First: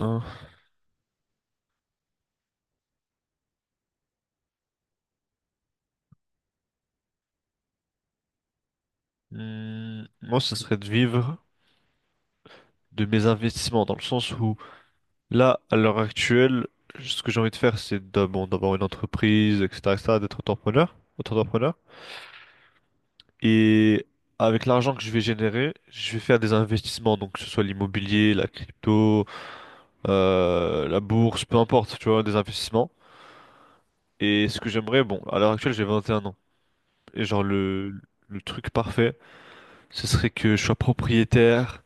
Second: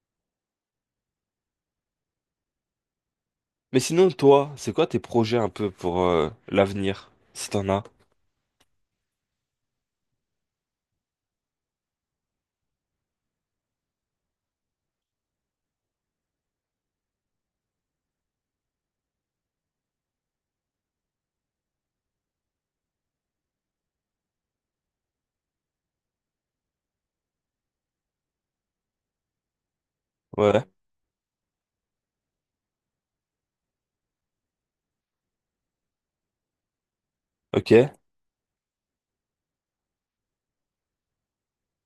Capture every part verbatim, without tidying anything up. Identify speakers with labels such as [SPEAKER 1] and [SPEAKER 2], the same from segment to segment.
[SPEAKER 1] Hein.
[SPEAKER 2] Mais sinon, toi, c'est quoi tes projets un peu pour euh, l'avenir, si t'en as?
[SPEAKER 1] Hmm, Moi, ça serait de vivre de mes investissements, dans le sens où là, à l'heure actuelle, ce que j'ai envie de faire, c'est d'a- bon, d'avoir une entreprise, et cetera, et cetera, d'être entrepreneur, entrepreneur. Et avec l'argent que je vais générer, je vais faire des investissements, donc que ce soit l'immobilier, la crypto,
[SPEAKER 2] Ouais,
[SPEAKER 1] euh, la bourse, peu importe, tu vois, des investissements. Et ce que j'aimerais, bon, à l'heure actuelle, j'ai vingt et un ans. Et genre
[SPEAKER 2] ok.
[SPEAKER 1] le, le truc parfait, ce serait que je sois propriétaire,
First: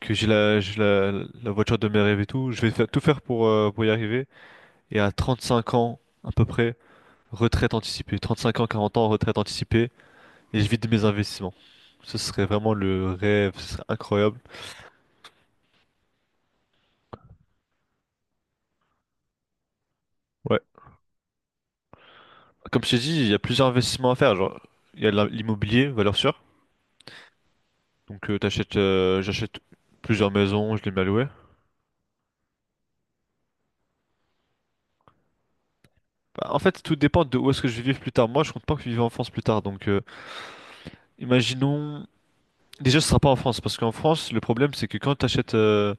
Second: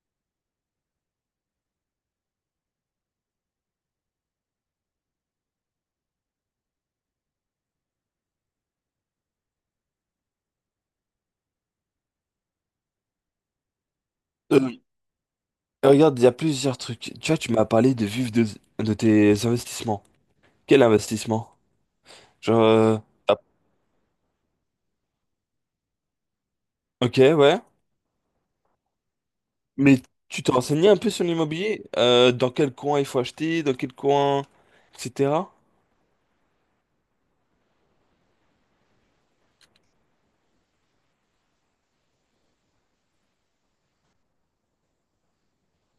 [SPEAKER 1] que j'ai la, j'ai la, la voiture de mes rêves et tout. Je vais faire, tout faire pour, euh, pour y arriver. Et à trente cinq ans, à peu près, retraite anticipée. Trente cinq ans, quarante ans, retraite anticipée. Et je vis de mes investissements. Ce serait vraiment le rêve, ce serait incroyable.
[SPEAKER 2] Euh, Regarde, il y a plusieurs trucs. Tu vois, tu m'as parlé de vivre de, de tes investissements.
[SPEAKER 1] Ouais.
[SPEAKER 2] Quel investissement? Genre,
[SPEAKER 1] Comme je
[SPEAKER 2] euh,
[SPEAKER 1] t'ai dit, il y
[SPEAKER 2] ah,
[SPEAKER 1] a plusieurs investissements à faire. Genre, il y a l'im- l'immobilier, valeur sûre.
[SPEAKER 2] ok, ouais.
[SPEAKER 1] Donc, euh, t'achètes, euh, j'achète
[SPEAKER 2] Mais
[SPEAKER 1] plusieurs
[SPEAKER 2] tu t'es
[SPEAKER 1] maisons, je
[SPEAKER 2] renseigné
[SPEAKER 1] les
[SPEAKER 2] un
[SPEAKER 1] mets à
[SPEAKER 2] peu sur
[SPEAKER 1] louer.
[SPEAKER 2] l'immobilier? Euh, dans quel coin il faut acheter, dans quel coin, et cetera.
[SPEAKER 1] Bah, en fait, tout dépend de où est-ce que je vais vivre plus tard. Moi, je compte pas que je vive en France plus tard. Donc, euh, imaginons. Déjà, ce sera pas en France, parce qu'en France, le problème, c'est que quand t'achètes euh,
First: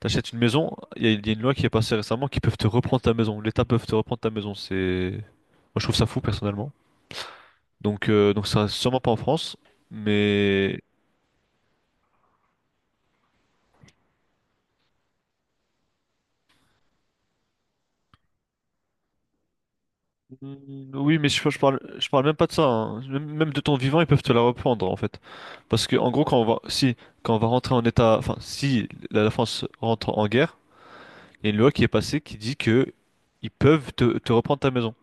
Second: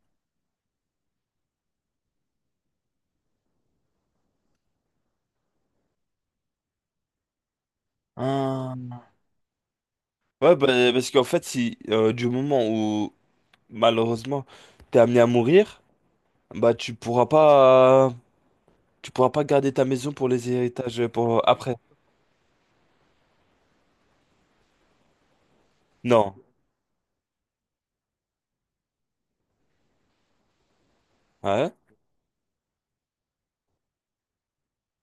[SPEAKER 1] t'achètes une maison, il y, a il y a une loi qui est passée récemment qui peuvent te reprendre ta maison. L'État peut te reprendre ta maison. C'est, moi, je trouve ça fou personnellement. Donc, euh, donc, ça sera
[SPEAKER 2] Ah.
[SPEAKER 1] sûrement pas en France.
[SPEAKER 2] Ouais,
[SPEAKER 1] Mais
[SPEAKER 2] bah, parce qu'en fait, si euh, du moment où malheureusement t'es amené à mourir, bah tu pourras pas Tu pourras pas garder ta maison pour les
[SPEAKER 1] Mm,
[SPEAKER 2] héritages, euh,
[SPEAKER 1] oui, mais
[SPEAKER 2] pour
[SPEAKER 1] je, je
[SPEAKER 2] après.
[SPEAKER 1] parle, je parle même pas de ça, hein. Même même de ton vivant, ils peuvent te la reprendre en fait, parce que en gros,
[SPEAKER 2] Non.
[SPEAKER 1] quand on va, si, quand on va rentrer en état, enfin, si la la France rentre en guerre, il y a
[SPEAKER 2] Ah,
[SPEAKER 1] une
[SPEAKER 2] ouais,
[SPEAKER 1] loi qui est passée qui dit que ils peuvent te te reprendre ta maison.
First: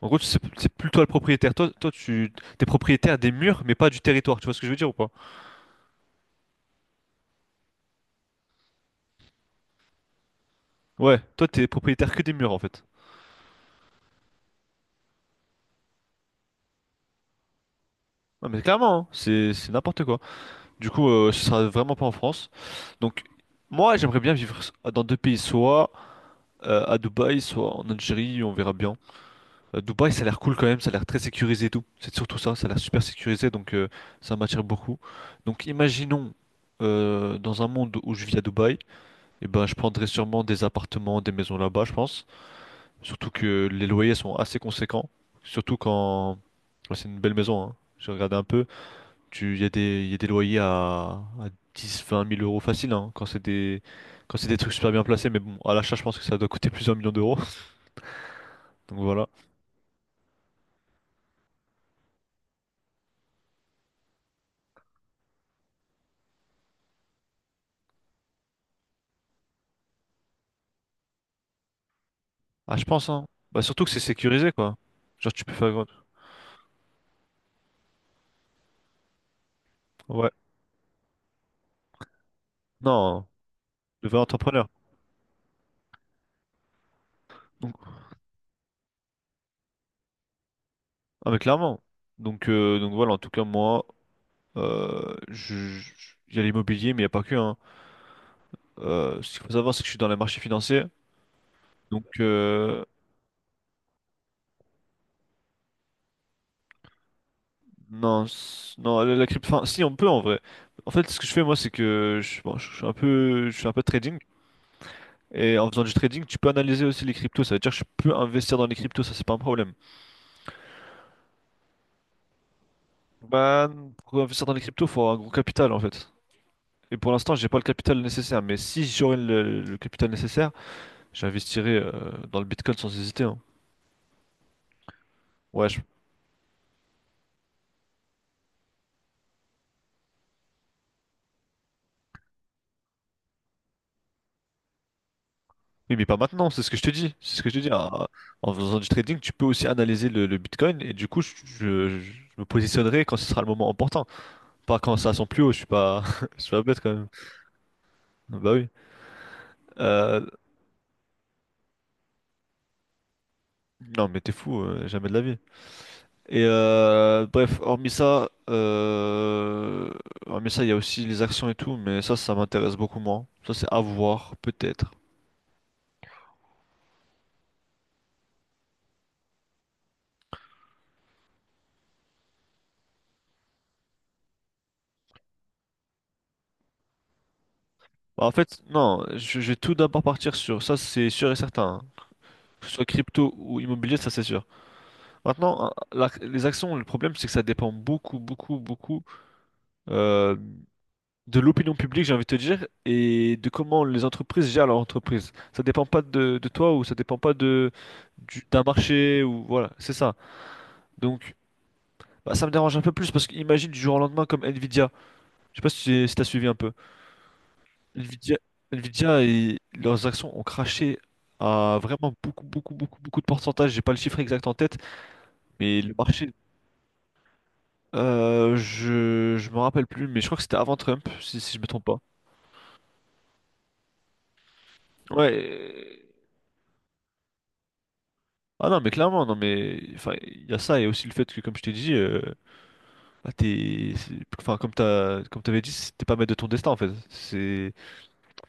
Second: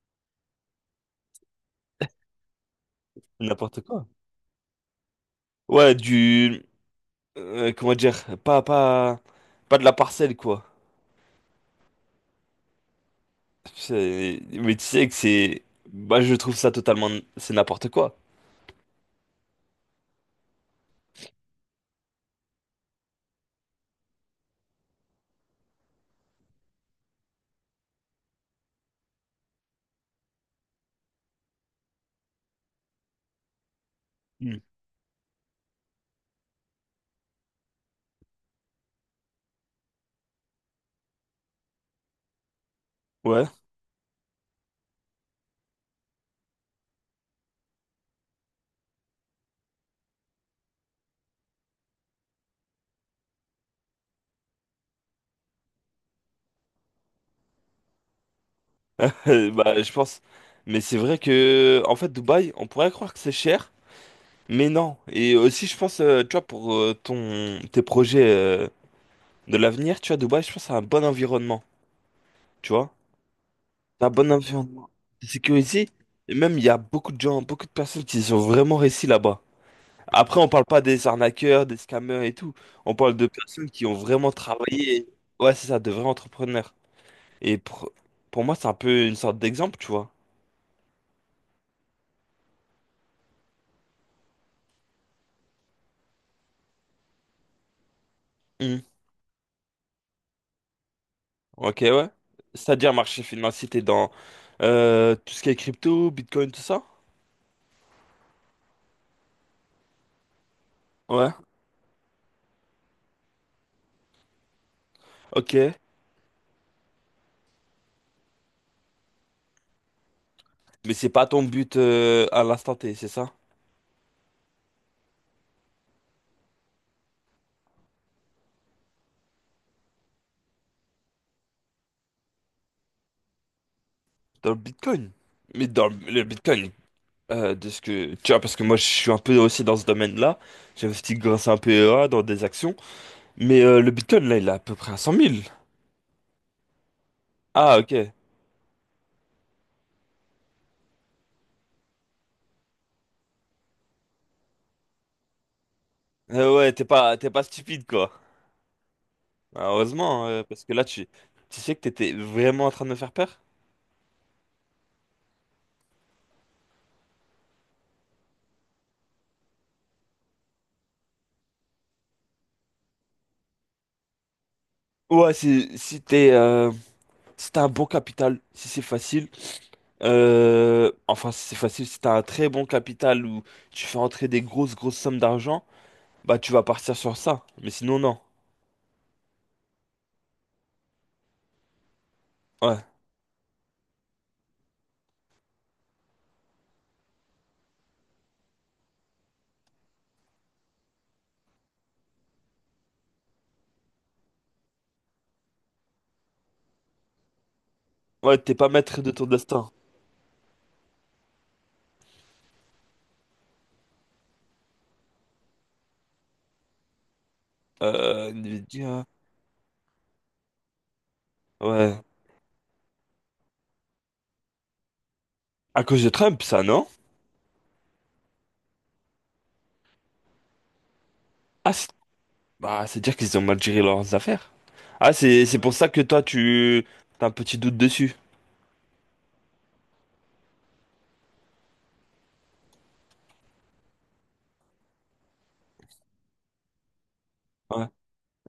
[SPEAKER 1] En gros, c'est c'est plus le propriétaire. Toi, toi, tu t'es propriétaire des murs, mais
[SPEAKER 2] n'importe
[SPEAKER 1] pas du
[SPEAKER 2] quoi.
[SPEAKER 1] territoire. Tu vois ce que je veux dire ou pas?
[SPEAKER 2] Ouais, du euh, comment dire, pas pas pas de la parcelle, quoi.
[SPEAKER 1] Ouais, toi, t'es propriétaire que des murs en fait.
[SPEAKER 2] C'est- Mais tu sais que c'est bah, je trouve ça totalement, c'est n'importe quoi.
[SPEAKER 1] Non, mais clairement, hein, c'est c'est n'importe quoi. Du coup, euh, ce sera vraiment pas en France. Donc, moi, j'aimerais bien vivre dans deux pays, soit euh, à Dubaï, soit en Algérie, on verra bien. Euh, Dubaï, ça a l'air cool quand même, ça a l'air très sécurisé et tout. C'est surtout ça, ça a l'air super sécurisé, donc euh, ça m'attire
[SPEAKER 2] Hmm.
[SPEAKER 1] beaucoup. Donc, imaginons euh, dans un monde où je vis à Dubaï, et ben, je prendrais sûrement des appartements, des maisons là-bas, je pense. Surtout
[SPEAKER 2] Ouais.
[SPEAKER 1] que les loyers sont assez conséquents. Surtout quand ouais, c'est une belle maison, hein. J'ai regardé un peu. Tu, il y a des, il y a des loyers à, à dix vingt mille euros facile, hein, quand c'est des, quand c'est des trucs super bien placés. Mais bon, à l'achat, je pense que ça doit coûter plusieurs millions d'euros. Donc voilà.
[SPEAKER 2] Euh, Bah, je pense, mais c'est vrai que en fait Dubaï, on pourrait croire que c'est cher, mais non. Et aussi je pense euh, tu vois, pour euh, ton tes projets euh, de l'avenir, tu vois Dubaï, je pense c'est un bon environnement, tu
[SPEAKER 1] Ah, je
[SPEAKER 2] vois.
[SPEAKER 1] pense, hein. Bah, surtout que c'est
[SPEAKER 2] Un bon
[SPEAKER 1] sécurisé, quoi.
[SPEAKER 2] environnement de
[SPEAKER 1] Genre, tu peux faire. Grand-
[SPEAKER 2] sécurité. Et même, il y a beaucoup de gens, beaucoup de personnes qui sont vraiment réussi là-bas.
[SPEAKER 1] Ouais.
[SPEAKER 2] Après, on parle pas des arnaqueurs, des scammers et tout. On parle
[SPEAKER 1] Non, hein.
[SPEAKER 2] de personnes qui ont
[SPEAKER 1] Le vrai
[SPEAKER 2] vraiment
[SPEAKER 1] entrepreneur.
[SPEAKER 2] travaillé. Ouais, c'est ça, de vrais entrepreneurs. Et
[SPEAKER 1] Donc,
[SPEAKER 2] pour, pour moi, c'est un peu une sorte d'exemple, tu vois.
[SPEAKER 1] ah, mais clairement. Donc, euh, donc voilà, en tout cas, moi, euh, je, je- il y a l'immobilier, mais il n'y a pas que, hein.
[SPEAKER 2] Hmm.
[SPEAKER 1] Euh, ce qu'il faut savoir, c'est que je suis dans les marchés financiers.
[SPEAKER 2] Ok,
[SPEAKER 1] Donc,
[SPEAKER 2] ouais.
[SPEAKER 1] euh,
[SPEAKER 2] C'est-à-dire marché financier, t'es dans euh, tout ce qui est crypto, Bitcoin, tout ça?
[SPEAKER 1] non, c- non, la, la crypto, enfin, si on peut en vrai. En fait, ce que je
[SPEAKER 2] Ouais.
[SPEAKER 1] fais moi, c'est que je, bon, je suis un peu, je fais un peu de trading.
[SPEAKER 2] Ok.
[SPEAKER 1] Et en faisant du trading, tu peux analyser aussi les cryptos. Ça veut dire que je peux investir dans les cryptos, ça c'est pas un problème.
[SPEAKER 2] Mais c'est pas ton but, euh, à l'instant T, c'est ça?
[SPEAKER 1] Bah, pour investir dans les cryptos, faut avoir un gros capital en fait. Et pour l'instant, j'ai pas le capital nécessaire. Mais si j'aurais le, le capital nécessaire, j'investirais euh, dans le Bitcoin sans hésiter, hein.
[SPEAKER 2] Dans le Bitcoin. Mais
[SPEAKER 1] Ouais, je
[SPEAKER 2] dans le Bitcoin, Euh, de ce que tu vois, parce que moi je suis un peu aussi dans ce domaine-là, j'investis grâce à un P E A dans des actions, mais euh, le Bitcoin là, il est à peu près à cent mille.
[SPEAKER 1] Oui, mais pas maintenant, c'est ce que je te dis. C'est ce que je te dis.
[SPEAKER 2] Ah,
[SPEAKER 1] En,
[SPEAKER 2] ok.
[SPEAKER 1] en faisant du trading, tu peux aussi analyser le, le Bitcoin et du coup, je, je- je me positionnerai quand ce sera le moment important. Pas quand ça sent plus haut, je suis pas, je suis
[SPEAKER 2] Euh,
[SPEAKER 1] pas
[SPEAKER 2] ouais,
[SPEAKER 1] bête
[SPEAKER 2] t'es
[SPEAKER 1] quand même.
[SPEAKER 2] pas t'es pas stupide, quoi.
[SPEAKER 1] Bah oui. Euh,
[SPEAKER 2] Heureusement, euh, parce que là, tu tu sais que t'étais vraiment en train de me faire peur.
[SPEAKER 1] non, mais t'es fou, euh, jamais de la vie. Et euh, bref, hormis ça, euh, hormis ça, il y a aussi les actions et tout, mais ça, ça m'intéresse beaucoup moins. Ça, c'est à voir, peut-être.
[SPEAKER 2] Ouais, si si t'es, euh, si t'as un bon capital, si c'est facile, euh, enfin si c'est facile, si t'as un très bon capital où tu fais entrer des grosses grosses sommes d'argent, bah tu vas partir sur ça, mais sinon non.
[SPEAKER 1] Bah, en fait, non, je, je vais tout d'abord partir sur ça, c'est sûr et certain. Que ce soit
[SPEAKER 2] Ouais,
[SPEAKER 1] crypto ou immobilier, ça, c'est sûr. Maintenant, euh, la- les actions, le problème, c'est que ça dépend beaucoup, beaucoup, beaucoup euh, de l'opinion publique, j'ai envie de te dire, et de comment les entreprises gèrent leur entreprise. Ça dépend pas de, de toi ou ça dépend pas de
[SPEAKER 2] ouais,
[SPEAKER 1] du-
[SPEAKER 2] t'es
[SPEAKER 1] d'un
[SPEAKER 2] pas maître de
[SPEAKER 1] marché
[SPEAKER 2] ton
[SPEAKER 1] ou voilà,
[SPEAKER 2] destin.
[SPEAKER 1] c'est ça. Donc, bah, ça me dérange un peu plus parce qu'imagine du jour au lendemain comme Nvidia. Je sais pas si tu as suivi un peu.
[SPEAKER 2] Euh,
[SPEAKER 1] Nvidia,
[SPEAKER 2] Nvidia,
[SPEAKER 1] Nvidia et leurs actions ont craché à
[SPEAKER 2] ouais.
[SPEAKER 1] vraiment beaucoup, beaucoup, beaucoup, beaucoup de pourcentage. J'ai pas le chiffre exact en tête, mais
[SPEAKER 2] À
[SPEAKER 1] le
[SPEAKER 2] cause de
[SPEAKER 1] marché
[SPEAKER 2] Trump, ça, non?
[SPEAKER 1] Euh, je je me rappelle plus, mais je crois que c'était avant Trump, si, si je me
[SPEAKER 2] Ah,
[SPEAKER 1] trompe
[SPEAKER 2] c'est
[SPEAKER 1] pas.
[SPEAKER 2] bah, c'est dire qu'ils ont mal géré leurs affaires. Ah,
[SPEAKER 1] Ouais.
[SPEAKER 2] c'est c'est pour ça que
[SPEAKER 1] euh,
[SPEAKER 2] toi, tu t'as un petit doute dessus.
[SPEAKER 1] Ah non, mais clairement, non, mais enfin, il y a ça et aussi le fait que, comme je t'ai dit, euh, bah, t'es, c'est- enfin, comme t'as, comme t'avais dit, c'est- t'es pas maître de ton destin en fait. C'est,
[SPEAKER 2] Ouais.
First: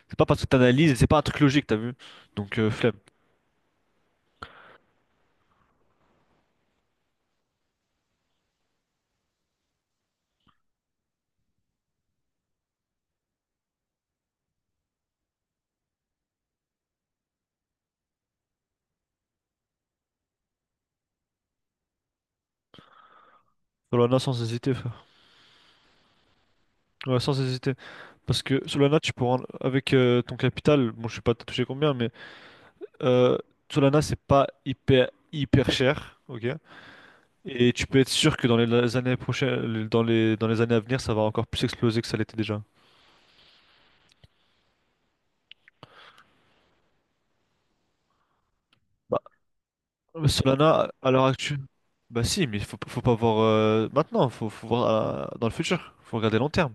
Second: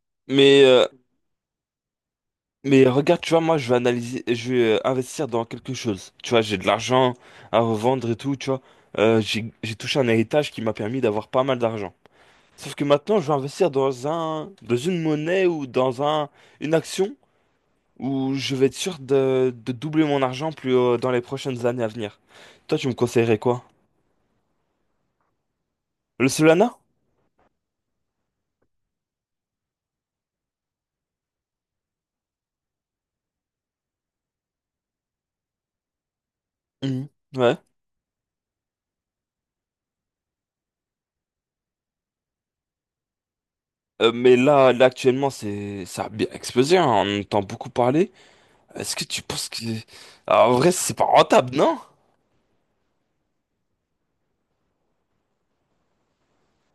[SPEAKER 1] c'est pas parce que
[SPEAKER 2] Mais, euh,
[SPEAKER 1] t'analyses, c'est pas un truc logique, t'as vu? Donc euh,
[SPEAKER 2] mais
[SPEAKER 1] flemme.
[SPEAKER 2] regarde, tu vois, moi, je vais analyser, je vais euh, investir dans quelque chose. Tu vois, j'ai de l'argent à revendre et tout, tu vois. Euh, j'ai j'ai touché un héritage qui m'a permis d'avoir pas mal d'argent. Sauf que maintenant, je vais investir dans un, dans une monnaie ou dans un, une action, où je vais être sûr de, de doubler mon argent, plus euh, dans les prochaines années à venir. Toi, tu me conseillerais quoi?
[SPEAKER 1] Solana sans hésiter, frère.
[SPEAKER 2] Le Solana?
[SPEAKER 1] Ouais, sans hésiter. Parce que Solana, tu pourras, avec euh, ton capital, bon, je sais pas t'as touché combien, mais euh, Solana, c'est pas hyper hyper cher, ok?
[SPEAKER 2] Mhm. Ouais.
[SPEAKER 1] Et tu peux être sûr que dans les années prochaines, dans les, dans les années à venir, ça va encore plus exploser que ça l'était déjà.
[SPEAKER 2] Euh, mais là, là actuellement, c'est ça a bien explosé, hein, on entend beaucoup parler. Est-ce que
[SPEAKER 1] Bah,
[SPEAKER 2] tu penses que... Ah, en vrai,
[SPEAKER 1] Solana,
[SPEAKER 2] c'est pas
[SPEAKER 1] à l'heure
[SPEAKER 2] rentable,
[SPEAKER 1] actuelle,
[SPEAKER 2] non?
[SPEAKER 1] bah si, mais faut, faut pas voir euh, maintenant, faut, faut voir euh, dans le futur, faut regarder long terme.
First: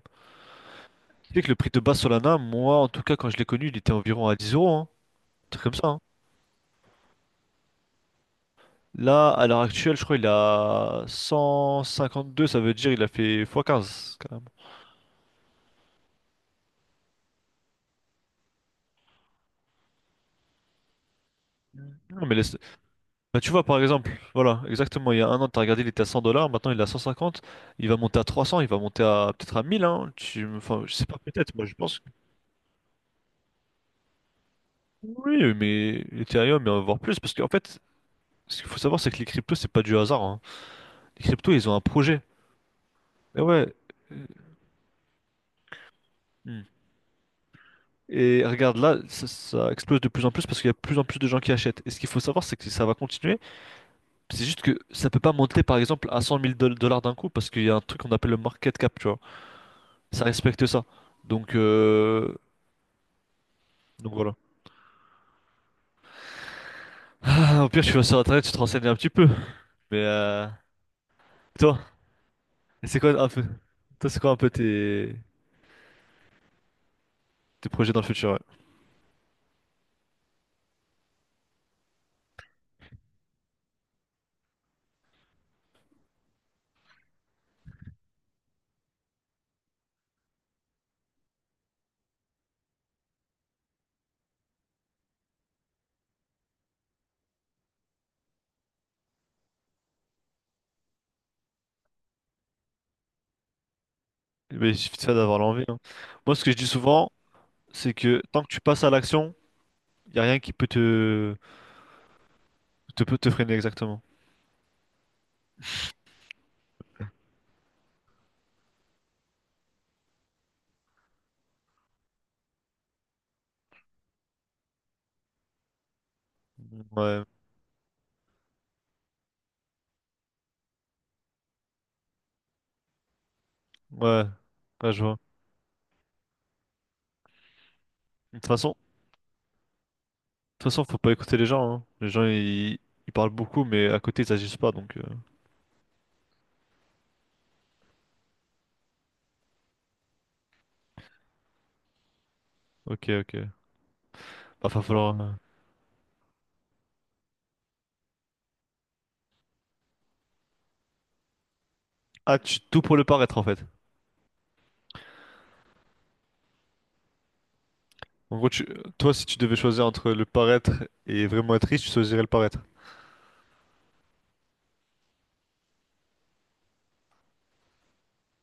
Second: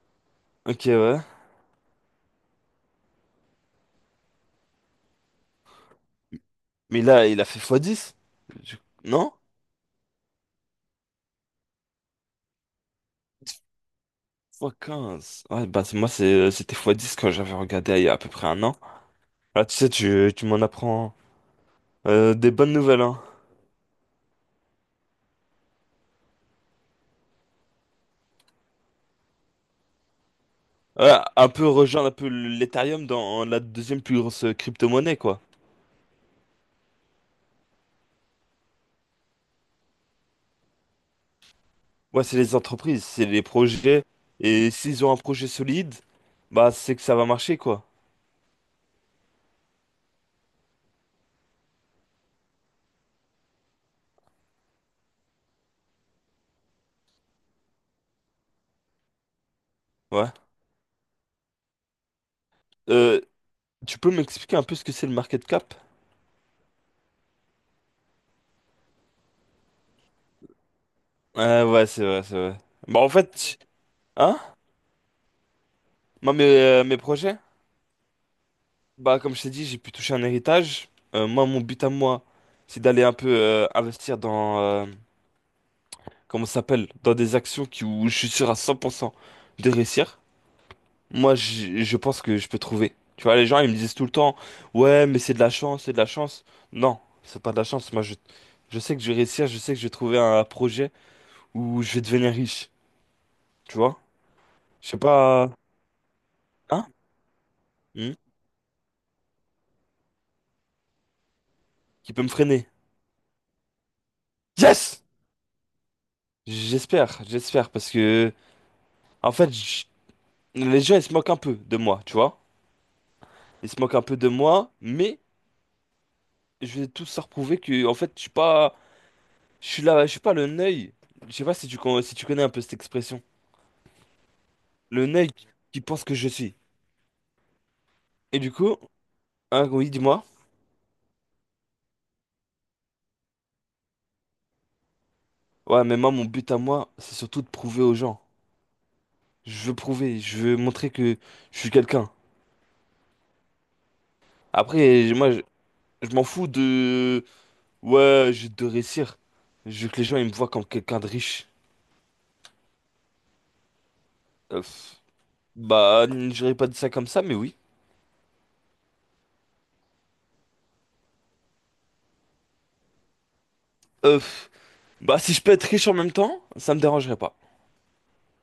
[SPEAKER 2] Ok, ouais.
[SPEAKER 1] Tu sais que le prix de base Solana, moi en tout cas, quand je l'ai connu, il était environ à dix euros, hein, un truc comme ça, hein.
[SPEAKER 2] Mais là, il a fait fois dix. Je-
[SPEAKER 1] Là,
[SPEAKER 2] Non?
[SPEAKER 1] à l'heure actuelle, je crois il est à deux, ça veut dire il a fait fois quinze quand même.
[SPEAKER 2] fois quinze. Ouais, bah c'est- moi, c'est- c'était fois dix quand j'avais regardé il y a à peu près un an. Là, tu sais, tu, tu m'en apprends
[SPEAKER 1] Non,
[SPEAKER 2] euh,
[SPEAKER 1] mais
[SPEAKER 2] des
[SPEAKER 1] laisse-
[SPEAKER 2] bonnes nouvelles, hein.
[SPEAKER 1] Bah, tu vois, par exemple, voilà, exactement, il y a un an, tu as regardé, il était à cent dollars, maintenant il est à cent cinquante, il va monter à trois cents, il va monter à peut-être à mille, hein, tu, enfin, je sais
[SPEAKER 2] Ouais,
[SPEAKER 1] pas,
[SPEAKER 2] un
[SPEAKER 1] peut-être, moi
[SPEAKER 2] peu
[SPEAKER 1] je pense que
[SPEAKER 2] rejoindre un peu l'Ethereum dans la deuxième plus grosse crypto-monnaie, quoi.
[SPEAKER 1] oui, mais Ethereum, mais on va voir plus, parce qu'en fait, ce qu'il faut savoir, c'est que les cryptos, c'est pas du hasard, hein. Les cryptos, ils ont un projet.
[SPEAKER 2] Ouais, c'est les entreprises, c'est
[SPEAKER 1] Et
[SPEAKER 2] les
[SPEAKER 1] ouais,
[SPEAKER 2] projets.
[SPEAKER 1] euh,
[SPEAKER 2] Et s'ils ont un projet solide,
[SPEAKER 1] hmm.
[SPEAKER 2] bah c'est que ça va marcher, quoi.
[SPEAKER 1] Et regarde, là, ça, ça explose de plus en plus parce qu'il y a de plus en plus de gens qui achètent. Et ce qu'il faut savoir, c'est que ça va continuer, c'est juste que ça peut pas monter, par exemple, à cent mille dollars d'un coup, parce qu'il y a un truc qu'on appelle le market cap, tu vois. Ça
[SPEAKER 2] Ouais.
[SPEAKER 1] respecte ça. Donc, euh,
[SPEAKER 2] Euh, Tu peux
[SPEAKER 1] donc voilà.
[SPEAKER 2] m'expliquer un peu ce que c'est le market cap?
[SPEAKER 1] Ah, au pire, tu vas sur internet, tu te renseignes un petit peu. Mais euh,
[SPEAKER 2] Ouais,
[SPEAKER 1] toi,
[SPEAKER 2] ouais, c'est vrai, c'est vrai.
[SPEAKER 1] c'est
[SPEAKER 2] Bah en
[SPEAKER 1] quoi un peu,
[SPEAKER 2] fait,
[SPEAKER 1] toi, c'est quoi un
[SPEAKER 2] hein?
[SPEAKER 1] peu tes,
[SPEAKER 2] Moi, mes, euh, mes projets,
[SPEAKER 1] tes projets dans le futur? Ouais.
[SPEAKER 2] bah comme je t'ai dit, j'ai pu toucher un héritage. Euh, moi, mon but à moi, c'est d'aller un peu euh, investir dans, euh, comment ça s'appelle? Dans des actions qui, où je suis sûr à cent pour cent de réussir. Moi, je, je pense que je peux trouver. Tu vois, les gens, ils me disent tout le temps, ouais, mais c'est de la chance, c'est de la chance. Non, c'est pas de la chance. Moi, je, je sais que je vais réussir, je sais que je vais trouver un projet où je vais devenir riche. Tu vois?
[SPEAKER 1] Mais il
[SPEAKER 2] Je
[SPEAKER 1] suffit
[SPEAKER 2] sais
[SPEAKER 1] de faire d'avoir
[SPEAKER 2] pas,
[SPEAKER 1] l'envie, hein. Moi, ce que je dis
[SPEAKER 2] hein?
[SPEAKER 1] souvent, c'est
[SPEAKER 2] Hmm.
[SPEAKER 1] que tant que tu passes à l'action, il y a rien qui peut te,
[SPEAKER 2] Qui peut me freiner.
[SPEAKER 1] te, peut te freiner exactement.
[SPEAKER 2] Yes! J'espère, j'espère, parce que, en fait, je- les gens, ils se moquent un peu de moi, tu vois? Ils se moquent un peu de moi, mais je vais tous
[SPEAKER 1] Ouais,
[SPEAKER 2] leur prouver que, en fait, je suis pas, je suis là, je suis pas le neuil. Je sais pas si tu, con- si tu connais un peu cette expression.
[SPEAKER 1] ouais, ouais, je
[SPEAKER 2] Le
[SPEAKER 1] vois.
[SPEAKER 2] nègre qui pense que je suis.
[SPEAKER 1] De
[SPEAKER 2] Et
[SPEAKER 1] toute
[SPEAKER 2] du
[SPEAKER 1] façon, de
[SPEAKER 2] coup, hein, oui, dis-moi.
[SPEAKER 1] toute façon, faut pas écouter les gens, hein. Les gens, ils, ils parlent beaucoup, mais à côté, ils agissent pas. Donc, euh,
[SPEAKER 2] Ouais, mais moi, mon but à moi, c'est surtout de prouver aux gens. Je veux prouver, je veux montrer que je suis quelqu'un.
[SPEAKER 1] ok, ok. Bah, va
[SPEAKER 2] Après, je-
[SPEAKER 1] falloir.
[SPEAKER 2] moi,
[SPEAKER 1] euh,
[SPEAKER 2] je, je m'en fous de... Ouais, j'ai de réussir. Je veux que les gens, ils me voient comme quelqu'un de riche.
[SPEAKER 1] Ah, tu tout pour le paraître en fait.
[SPEAKER 2] Euh, pff, bah, j'aurais pas dit ça comme ça, mais oui.
[SPEAKER 1] En gros, tu- toi, si tu devais choisir entre le paraître et vraiment être riche, tu choisirais le paraître.
[SPEAKER 2] Euh, pff, bah, si je peux être riche en même temps, ça me dérangerait pas.